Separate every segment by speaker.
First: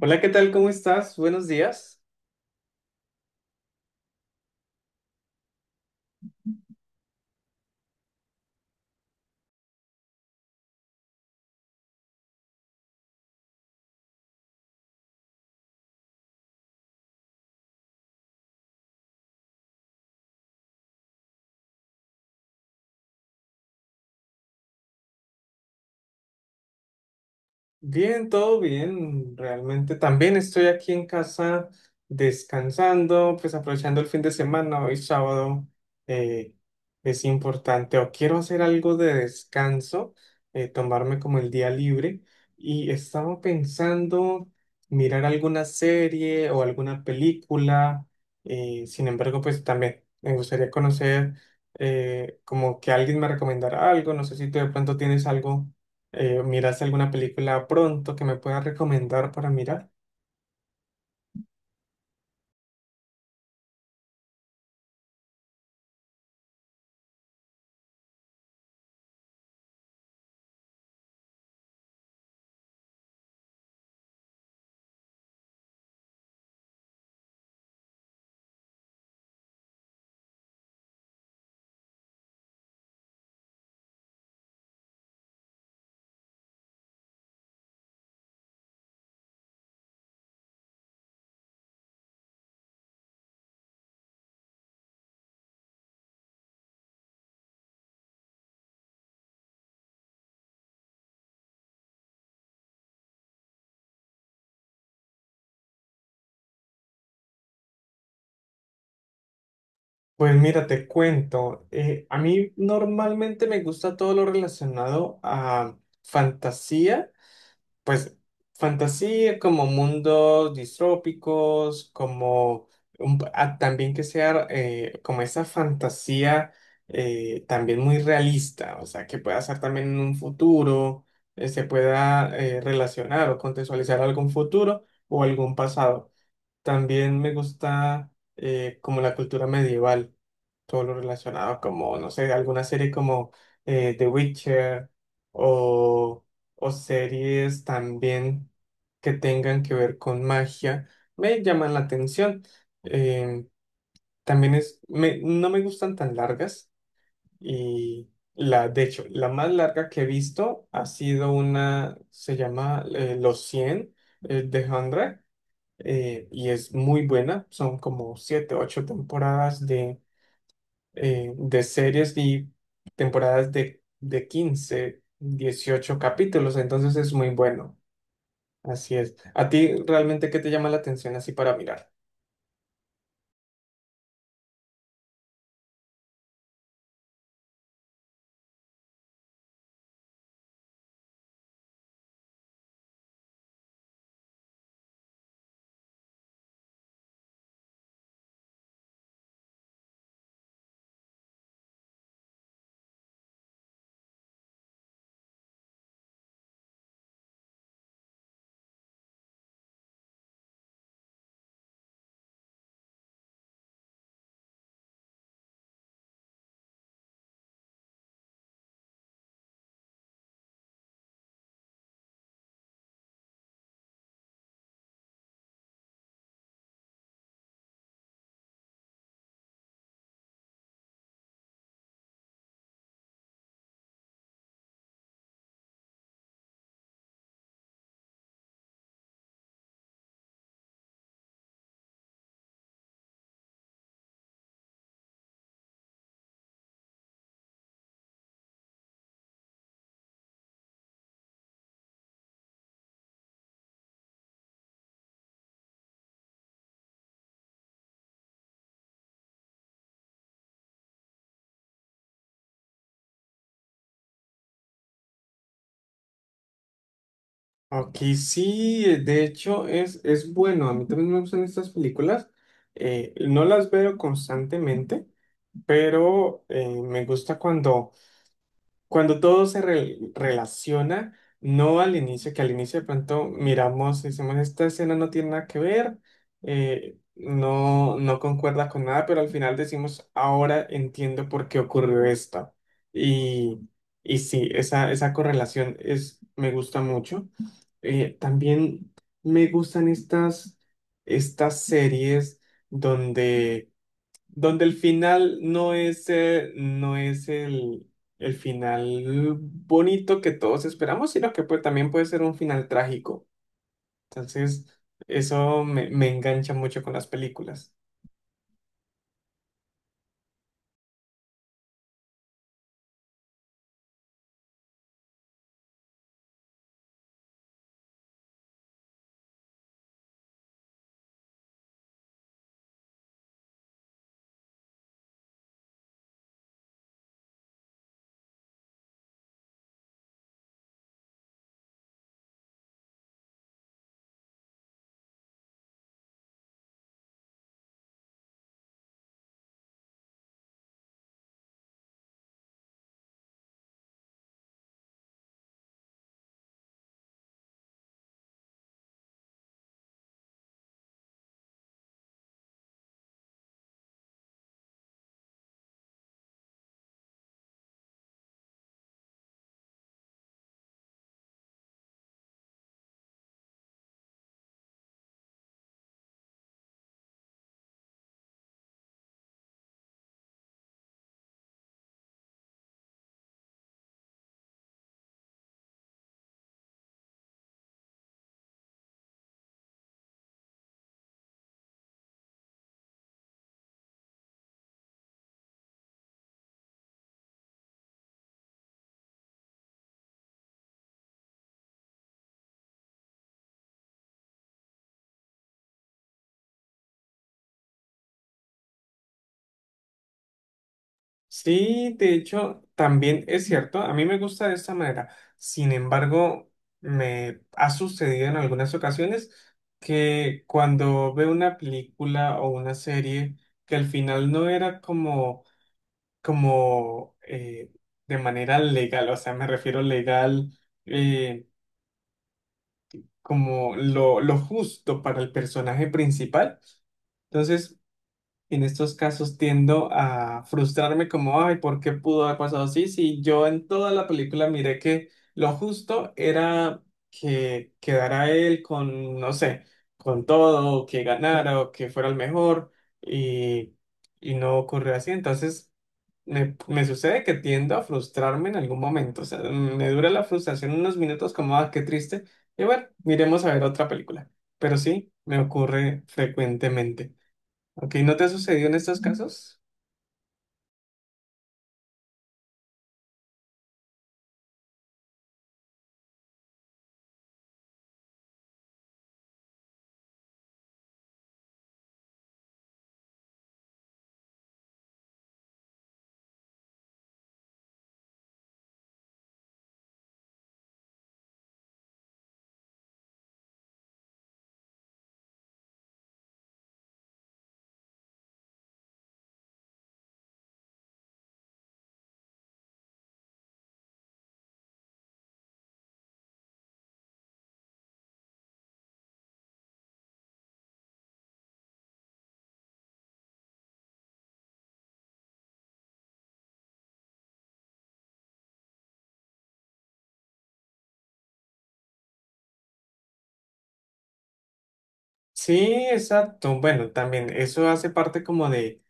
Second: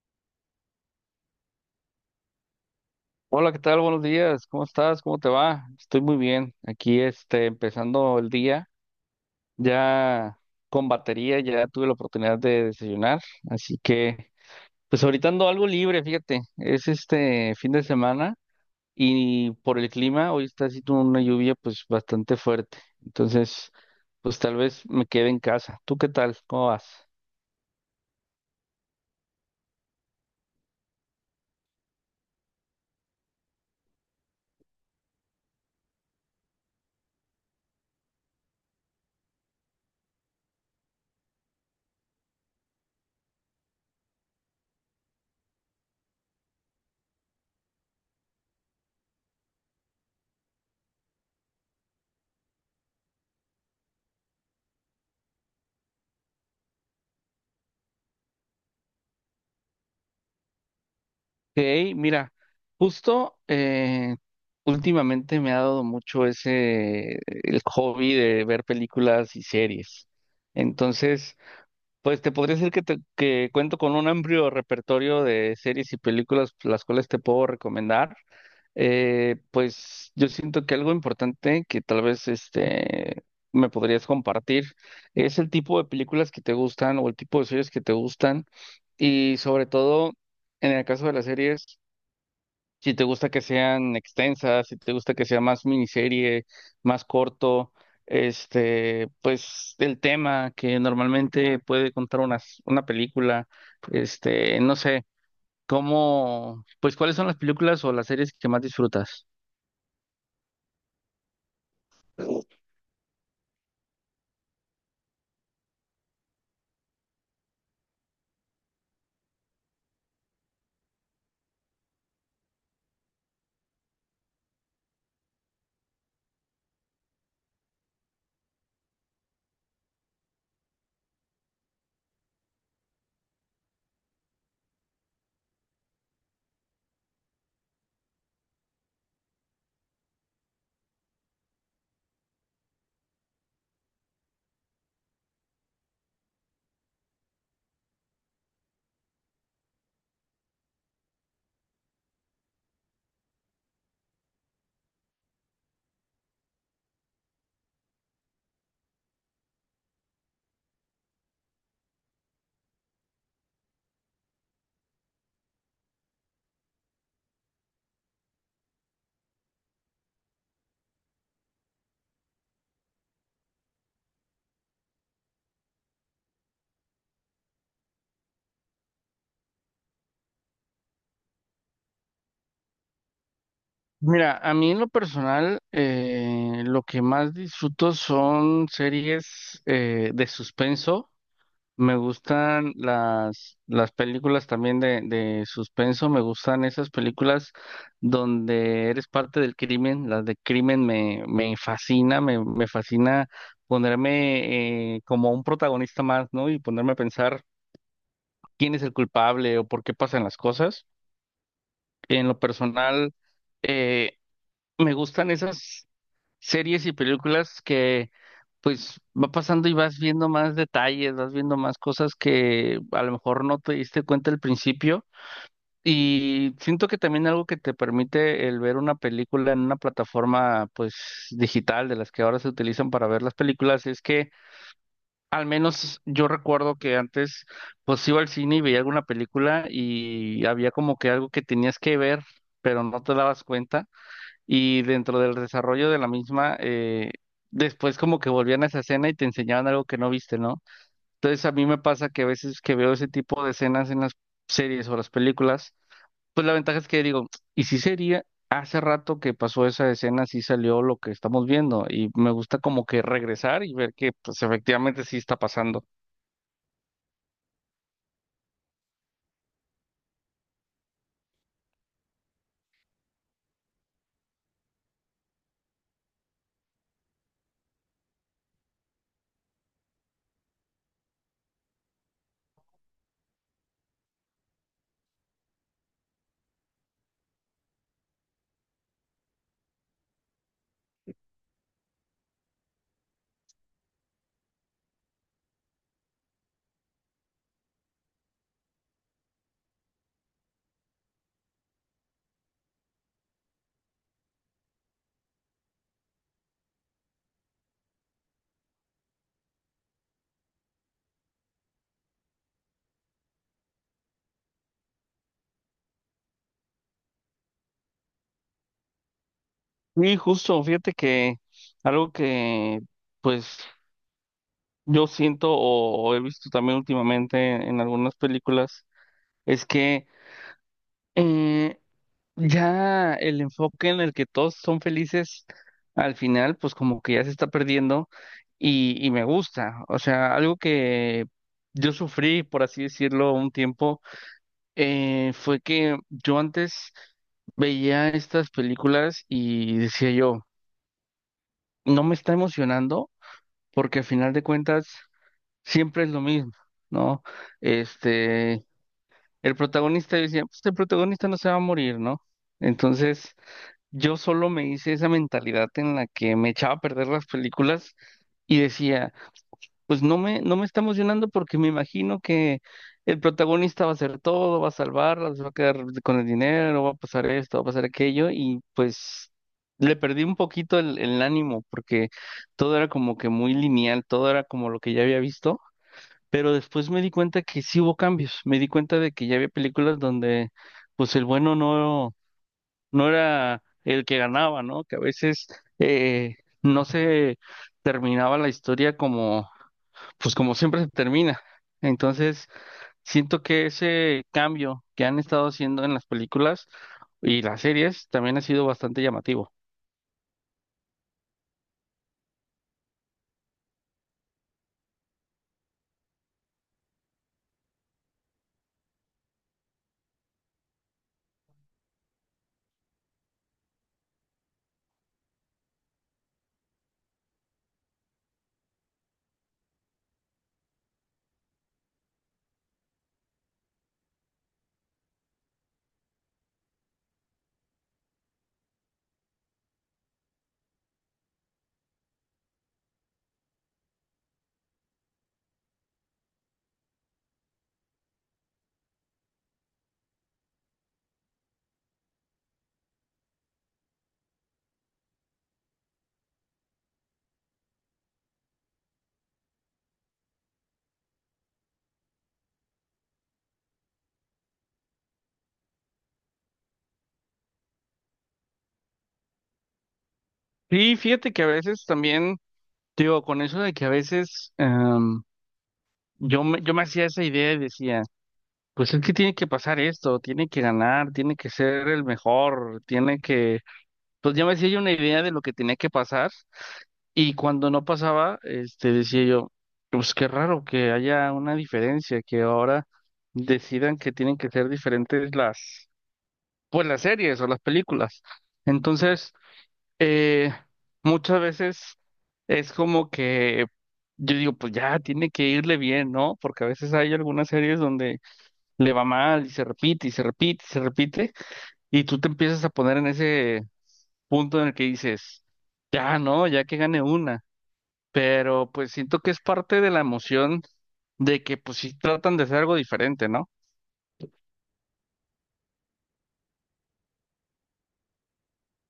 Speaker 1: Hola, ¿qué tal? ¿Cómo estás? Buenos días.
Speaker 2: Hola, ¿qué tal? Buenos días. ¿Cómo estás? ¿Cómo te va? Estoy muy bien. Aquí, empezando el día, ya con batería, ya tuve la oportunidad de desayunar, así que, pues ahorita ando algo libre, fíjate. Es este fin de semana y por el clima, hoy está haciendo una lluvia, pues bastante fuerte. Entonces, pues tal vez me quede en casa. ¿Tú qué tal? ¿Cómo vas?
Speaker 1: Bien, todo bien, realmente también estoy aquí en casa descansando, pues aprovechando el fin de semana, hoy sábado, eh, es importante o quiero hacer algo de descanso, tomarme como el día libre y estaba pensando mirar alguna serie o alguna película. Sin embargo, pues también me gustaría conocer, como que alguien me recomendara algo. No sé si tú de pronto tienes algo. ¿Miraste alguna película pronto que me puedas recomendar para mirar?
Speaker 2: Ok, mira, justo últimamente me ha dado mucho ese el hobby de ver películas y series. Entonces, pues te podría decir que que cuento con un amplio repertorio de series y películas las cuales te puedo recomendar. Pues yo siento que algo importante que tal vez este me podrías compartir es el tipo de películas que te gustan o el tipo de series que te gustan. Y sobre todo, en el caso de las series, si te gusta que sean extensas, si te gusta que sea más miniserie, más corto, este, pues el tema que normalmente puede contar una película, este, no sé, cómo, pues cuáles son las películas o las series que más disfrutas.
Speaker 1: Pues mira, te cuento. A mí normalmente me gusta todo lo relacionado a fantasía, pues fantasía como mundos distrópicos, como un también que sea, como esa fantasía, también muy realista, o sea, que pueda ser también en un futuro, se pueda relacionar o contextualizar algún futuro o algún pasado. También me gusta, como la cultura medieval, todo lo relacionado como, no sé, alguna serie como The Witcher, o, o series también que tengan que ver con magia, me llaman la atención. Eh, También es, no me gustan tan largas y la, de hecho, la más larga que he visto ha sido una, se llama Los cien, The 100, y es muy buena. Son como siete, ocho temporadas de series y temporadas de 15 18 capítulos. Entonces es muy bueno. Así es. ¿A ti realmente qué te llama la atención así para mirar?
Speaker 2: Mira, a mí en lo personal, lo que más disfruto son series de suspenso. Me gustan las películas también de suspenso, me gustan esas películas donde eres parte del crimen, las de crimen me fascina, me fascina ponerme como un protagonista más, ¿no? Y ponerme a pensar quién es el culpable o por qué pasan las cosas. En lo personal, eh, me gustan esas series y películas que pues va pasando y vas viendo más detalles, vas viendo más cosas que a lo mejor no te diste cuenta al principio. Y siento que también algo que te permite el ver una película en una plataforma pues digital de las que ahora se utilizan para ver las películas es que al menos yo recuerdo que antes pues iba al cine y veía alguna película y había como que algo que tenías que ver, pero no te dabas cuenta y dentro del desarrollo de la misma, después como que volvían a esa escena y te enseñaban algo que no viste, ¿no? Entonces a mí me pasa que a veces que veo ese tipo de escenas en las series o las películas, pues la ventaja es que digo, ¿y si sería? Hace rato que pasó esa escena, sí salió lo que estamos viendo y me gusta como que regresar y ver que pues efectivamente sí está pasando.
Speaker 1: Ok, sí, de hecho es bueno. A mí también me gustan estas películas. No las veo constantemente, pero me gusta cuando, cuando todo relaciona, no al inicio, que al inicio de pronto miramos y decimos, esta escena no tiene nada que ver, no, no concuerda con nada, pero al final decimos, ahora entiendo por qué ocurrió esto. Y, y sí, esa correlación es, me gusta mucho. También me gustan estas, estas series donde el final no es, no es el final bonito que todos esperamos, sino que, pues, también puede ser un final trágico. Entonces, eso me, me engancha mucho con las películas.
Speaker 2: Y justo, fíjate que algo que pues yo siento o he visto también últimamente en algunas películas es que eh, ya el enfoque en el que todos son felices al final, pues como que ya se está perdiendo y me gusta. O sea, algo que yo sufrí, por así decirlo, un tiempo, fue que yo antes veía estas películas y decía yo, no me está emocionando porque al final de cuentas siempre es lo mismo, ¿no? Este, el protagonista decía, pues el protagonista no se va a morir, ¿no? Entonces, yo solo me hice esa mentalidad en la que me echaba a perder las películas y decía, pues no me está emocionando porque me imagino que el protagonista va a hacer todo, va a salvarlas, va a quedar con el dinero, va a pasar esto, va a pasar aquello y pues le perdí un poquito el ánimo porque todo era como que muy lineal, todo era como lo que ya había visto, pero después me di cuenta que sí hubo cambios, me di cuenta de que ya había películas donde pues el bueno no era el que ganaba, ¿no? Que a veces eh, no se terminaba la historia como, pues como siempre se termina. Entonces, siento que ese cambio que han estado haciendo en las películas y las series también ha sido bastante llamativo.
Speaker 1: Sí, de hecho, también es cierto, a mí me gusta de esta manera. Sin embargo, me ha sucedido en algunas ocasiones que cuando veo una película o una serie que al final no era como, como, de manera legal, o sea, me refiero legal, eh, como lo justo para el personaje principal. Entonces en estos casos tiendo a frustrarme como, ay, ¿por qué pudo haber pasado así? Si yo en toda la película miré que lo justo era que quedara él con, no sé, con todo, o que ganara o que fuera el mejor y, y no ocurrió así. Entonces me sucede que tiendo a frustrarme en algún momento. O sea, me dura la frustración unos minutos como, ah, qué triste. Y bueno, miremos a ver otra película. Pero sí, me ocurre frecuentemente. Ok, ¿no te ha sucedido en estos casos?
Speaker 2: Sí, fíjate que a veces también, digo, con eso de que a veces yo me hacía esa idea y decía, pues es que tiene que pasar esto, tiene que ganar, tiene que ser el mejor, tiene que. Pues ya me hacía yo una idea de lo que tenía que pasar y cuando no pasaba, este, decía yo, pues qué raro que haya una diferencia, que ahora decidan que tienen que ser diferentes pues las series o las películas. Entonces, eh, muchas veces es como que yo digo, pues ya tiene que irle bien, ¿no? Porque a veces hay algunas series donde le va mal y se repite y se repite y se repite y tú te empiezas a poner en ese punto en el que dices, ya no, ya que gane una, pero pues siento que es parte de la emoción de que pues sí tratan de hacer algo diferente, ¿no?
Speaker 1: Sí, exacto. Bueno, también eso hace parte como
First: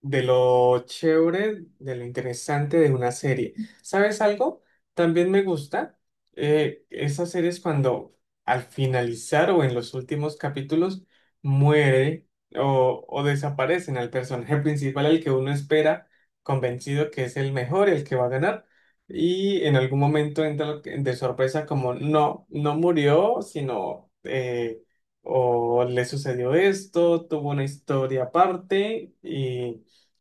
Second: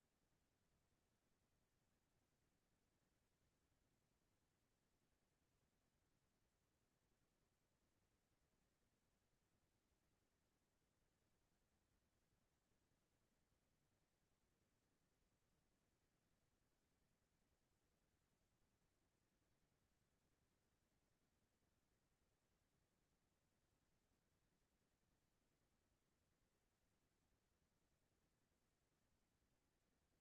Speaker 1: de lo chévere, de lo interesante de una serie. ¿Sabes algo? También me gusta, esas series cuando al finalizar o en los últimos capítulos muere o desaparecen al personaje principal, al que uno espera convencido que es el mejor, el que va a ganar. Y en algún momento entra de sorpresa como no, no murió, sino, o le sucedió esto, tuvo una historia aparte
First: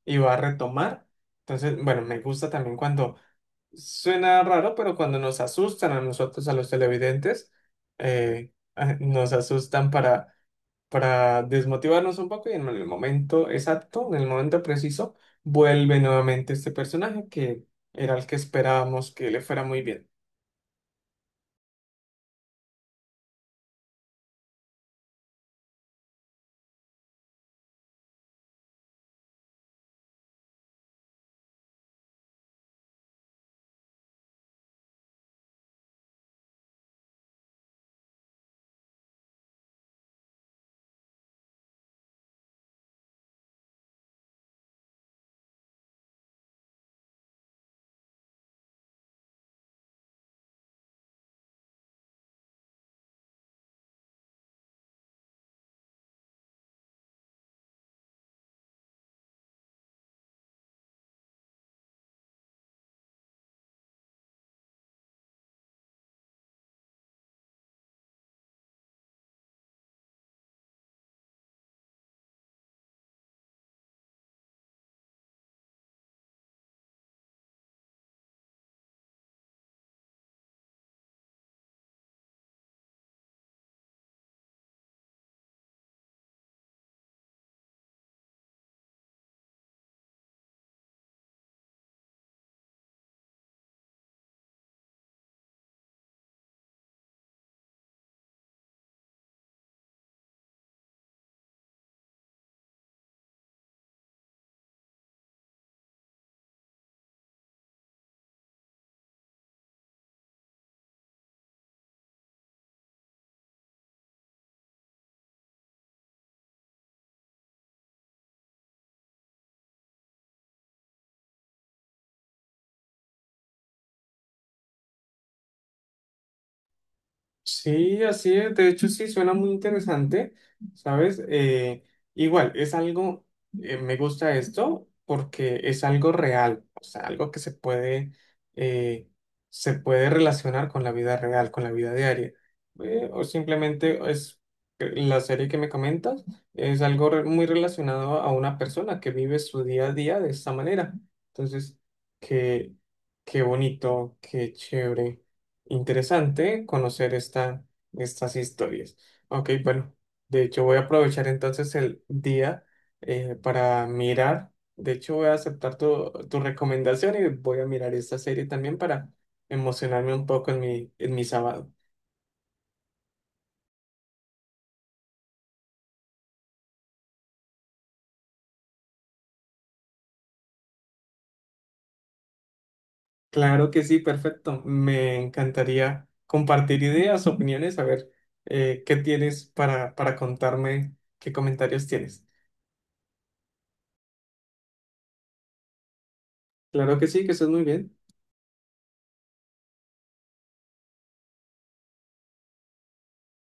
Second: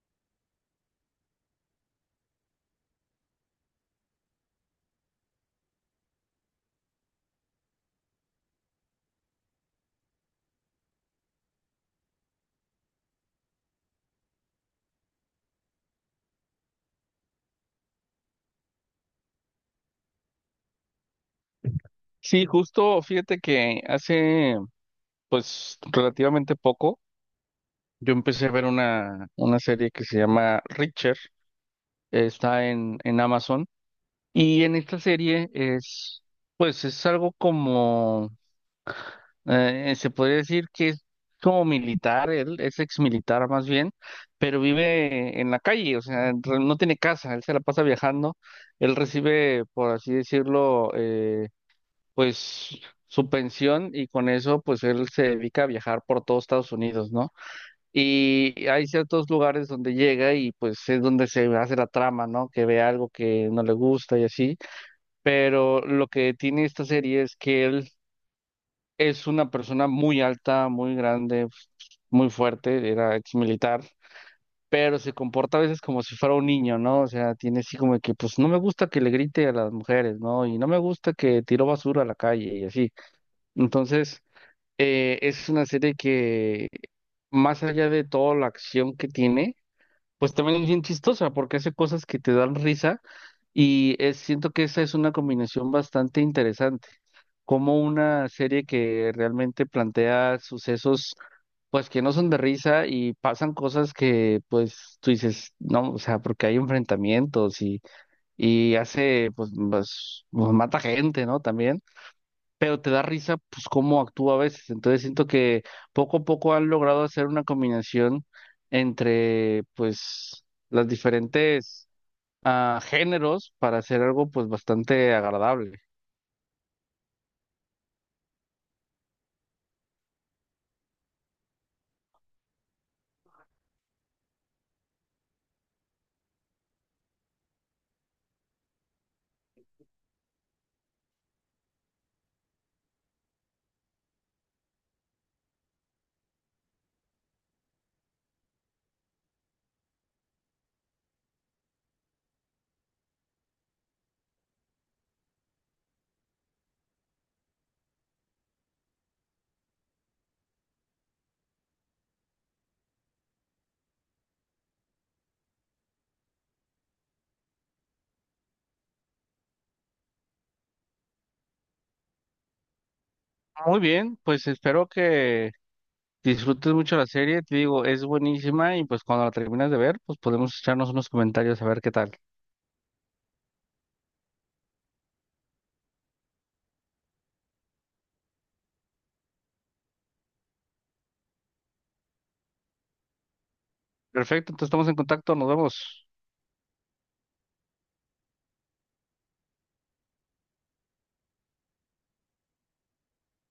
Speaker 1: y va a retomar. Entonces, bueno, me gusta también cuando suena raro, pero cuando nos asustan a nosotros, a los televidentes, ah, nos asustan para desmotivarnos un poco y en el momento exacto, en el momento preciso, vuelve nuevamente este personaje que era el que esperábamos que le fuera muy bien.
Speaker 2: Sí, justo, fíjate que hace pues relativamente poco yo empecé a ver una serie que se llama Reacher, está en Amazon y en esta serie es pues es algo como. Se podría decir que es como militar, él es ex militar más bien, pero vive en la calle, o sea, en re- no tiene casa, él se la pasa viajando, él recibe, por así decirlo, pues su pensión y con eso pues él se dedica a viajar por todo Estados Unidos, ¿no? Y hay ciertos lugares donde llega y pues es donde se hace la trama, ¿no? Que ve algo que no le gusta y así, pero lo que tiene esta serie es que él es una persona muy alta, muy grande, muy fuerte, era ex militar, pero se comporta a veces como si fuera un niño, ¿no? O sea, tiene así como que, pues no me gusta que le grite a las mujeres, ¿no? Y no me gusta que tiró basura a la calle y así. Entonces, es una serie que, más allá de toda la acción que tiene, pues también es bien chistosa porque hace cosas que te dan risa y siento que esa es una combinación bastante interesante como una serie que realmente plantea sucesos, pues que no son de risa y pasan cosas que, pues tú dices, no, o sea, porque hay enfrentamientos y hace, pues, mata gente, ¿no? También, pero te da risa, pues, cómo actúa a veces. Entonces siento que poco a poco han logrado hacer una combinación entre, pues, las diferentes géneros para hacer algo, pues, bastante agradable.
Speaker 1: Sí, así es. De hecho, sí, suena muy interesante, ¿sabes? Igual, es algo, me gusta esto porque es algo real, o sea, algo que eh, se puede relacionar con la vida real, con la vida diaria. O simplemente es, la serie que me comentas, es algo muy relacionado a una persona que vive su día a día de esta manera. Entonces, qué, qué bonito, qué chévere. Interesante conocer esta, estas historias. Ok, bueno, de hecho voy a aprovechar entonces el día, para mirar. De hecho voy a aceptar tu, tu recomendación y voy a mirar esta serie también para emocionarme un poco en mi sábado.
Speaker 2: Muy bien, pues espero que disfrutes mucho la serie, te digo, es buenísima y pues cuando la termines de ver, pues podemos echarnos unos comentarios a ver qué tal.
Speaker 1: Claro que sí, perfecto. Me encantaría compartir ideas, opiniones, a ver, qué tienes para contarme, qué comentarios tienes.
Speaker 2: Perfecto, entonces estamos en contacto, nos vemos.
Speaker 1: Claro que sí, que estés muy bien.